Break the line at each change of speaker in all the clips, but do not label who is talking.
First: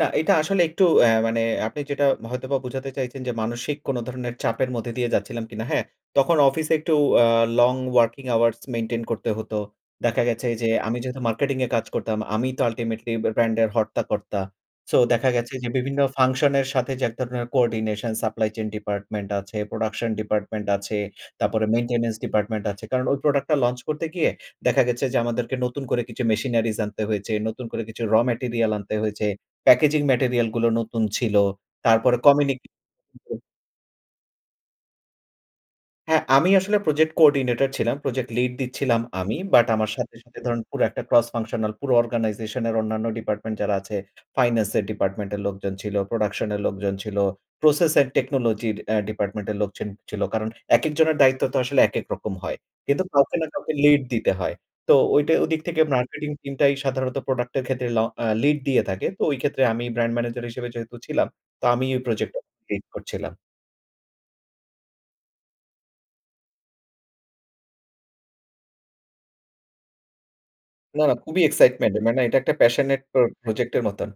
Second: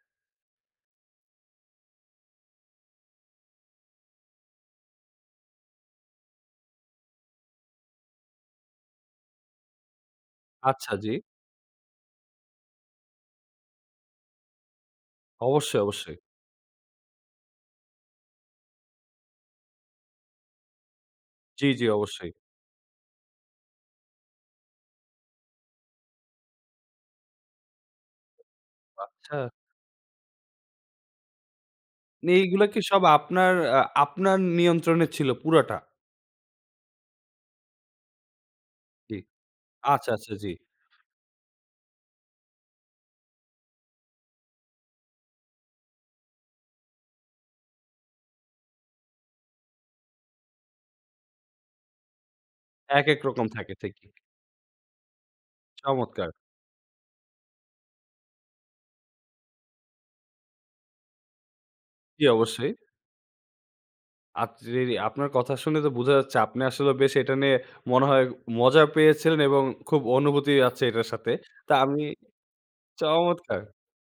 না, এটা আসলে একটু অ্যা মানে আপনি যেটা, হয়তোবা বুঝাতে চাইছেন যে মানসিক কোন ধরনের চাপের মধ্যে দিয়ে যাচ্ছিলাম কিনা। হ্যাঁ, তখন অফিসে একটু অ্যা long working hours maintain করতে হতো। দেখা গেছে যে,
আচ্ছা
আমি
জ্বী।
যেহেতু মার্কেটিং এ কাজ করতাম, আমি তো আল্টিমেটলি ব্যা ব্র্যান্ড এর হর্তাকর্তা। সো দেখা গেছে যে
অবশ্যই,
বিভিন্ন
অবশ্যই।
ফাংশন এর সাথে যে এক ধরনের coordination supply chain department আছে, 'প্রোডাকশন ডিপার্টমেন্ট' আছে তারপরে
জ্বী, জ্বী
'maintenance
অবশ্যই।
department' আছে। কারণ ওই প্রোডাক্ট টা লঞ্চ করতে গিয়ে দেখা গেছে যে আমাদেরকে নতুন করে কিছু মেশিনারিস আনতে হয়েছে, নতুন করে কিছু র ম্যাটেরিয়াল আনতে হয়েছে,
বাচ্ছা।
প্যাকেজিং ম্যাটেরিয়াল গুলো নতুন ছিল। তারপরে
নে এইগুলো
কমিনিকি
কি সব
[unintelligible]
আপনার আ আপনার নিয়ন্ত্রণ ছিল পুরাটা?
হ্যাঁ। আমি আসলে project coordinator ছিলাম। প্রজেক্ট লিড দিচ্ছিলাম
জ্বি।
আমি। বাট আমার
আচ্ছা,
সাথে,
আচ্ছা।
সাথে,
জ্বী।
ধরুন পুরো একটা ক্রস ফাংশনাল পুরো organization এর অন্যান্য ডিপার্টমেন্ট যারা আছে, ফাইনান্স এর ডিপার্টমেন্ট এর লোকজন ছিল, প্রোডাকশন এর লোকজন ছিল, process and technology র অ্যা ডিপার্টমেন্ট এর লোকজন ছিল। কারণ একেক জনের দায়িত্ব তো আসলে একেক রকম হয়। কিন্তু
একেক
কাউকে
রকম
না
থাকে,
কাউকে লিড
ঠিকই।
দিতে হয়। তো ওইটা ওদিক থেকে মার্কেটিং
চমৎকার!
টিমটাই সাধারণত প্রোডাক্ট এর ক্ষেত্রে ল অ্যা লিড দিয়ে থাকে। তো ওই ক্ষেত্রে আমি ব্র্যান্ড ম্যানেজার হিসেবে যেহেতু ছিলাম। তো আমি ওই
জ্বী
প্রজেক্টটা
অবশ্যই।
লিড করছিলাম।
আচ রিরি আপনার কথা শুনে তো বোঝা যাচ্ছে, আপনি আসলে বেশ এটা নিয়ে মনে হয়, মজা পেয়েছিলেন এবং খুব অনুভূতি আছে
না,
এটার
না,
সাথে।
খুবই
তা
এক্সাইটমেন্ট,
আমি
মানে এটা একটা প্যাশনেট প
চমৎকার!
প্রজেক্ট এর মতন।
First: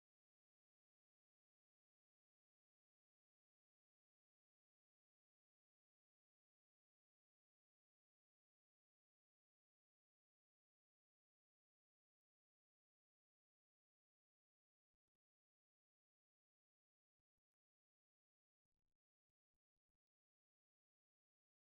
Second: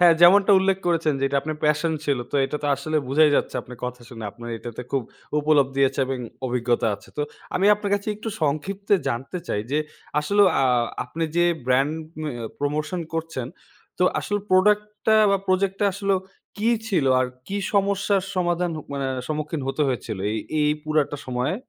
হ্যাঁ, যেমনটা উল্লেখ করেছেন যে এটা আপনার প্যাশন ছিল। তো এটা তো আসলে বোঝাই যাচ্ছে আপনার কথা শুনে, আপনার এটাতে খুব উপলব্ধি আছে এবং অভিজ্ঞতা আছে। তো আমি আপনার কাছে একটু সংক্ষিপতে জানতে চাই যে, আসলে অ্যা আপনি যে ব্র্যান্ড মিও প্রমোশন করছেন। তো আসলে প্রোডাক্ট টা বা প্রজেক্ট টা আসলেও কি ছিল? আর কি সমস্যার সমাধান হ মানে সম্মুখীন হতে হয়েছিল এই, এই পুরাটা সময়ে?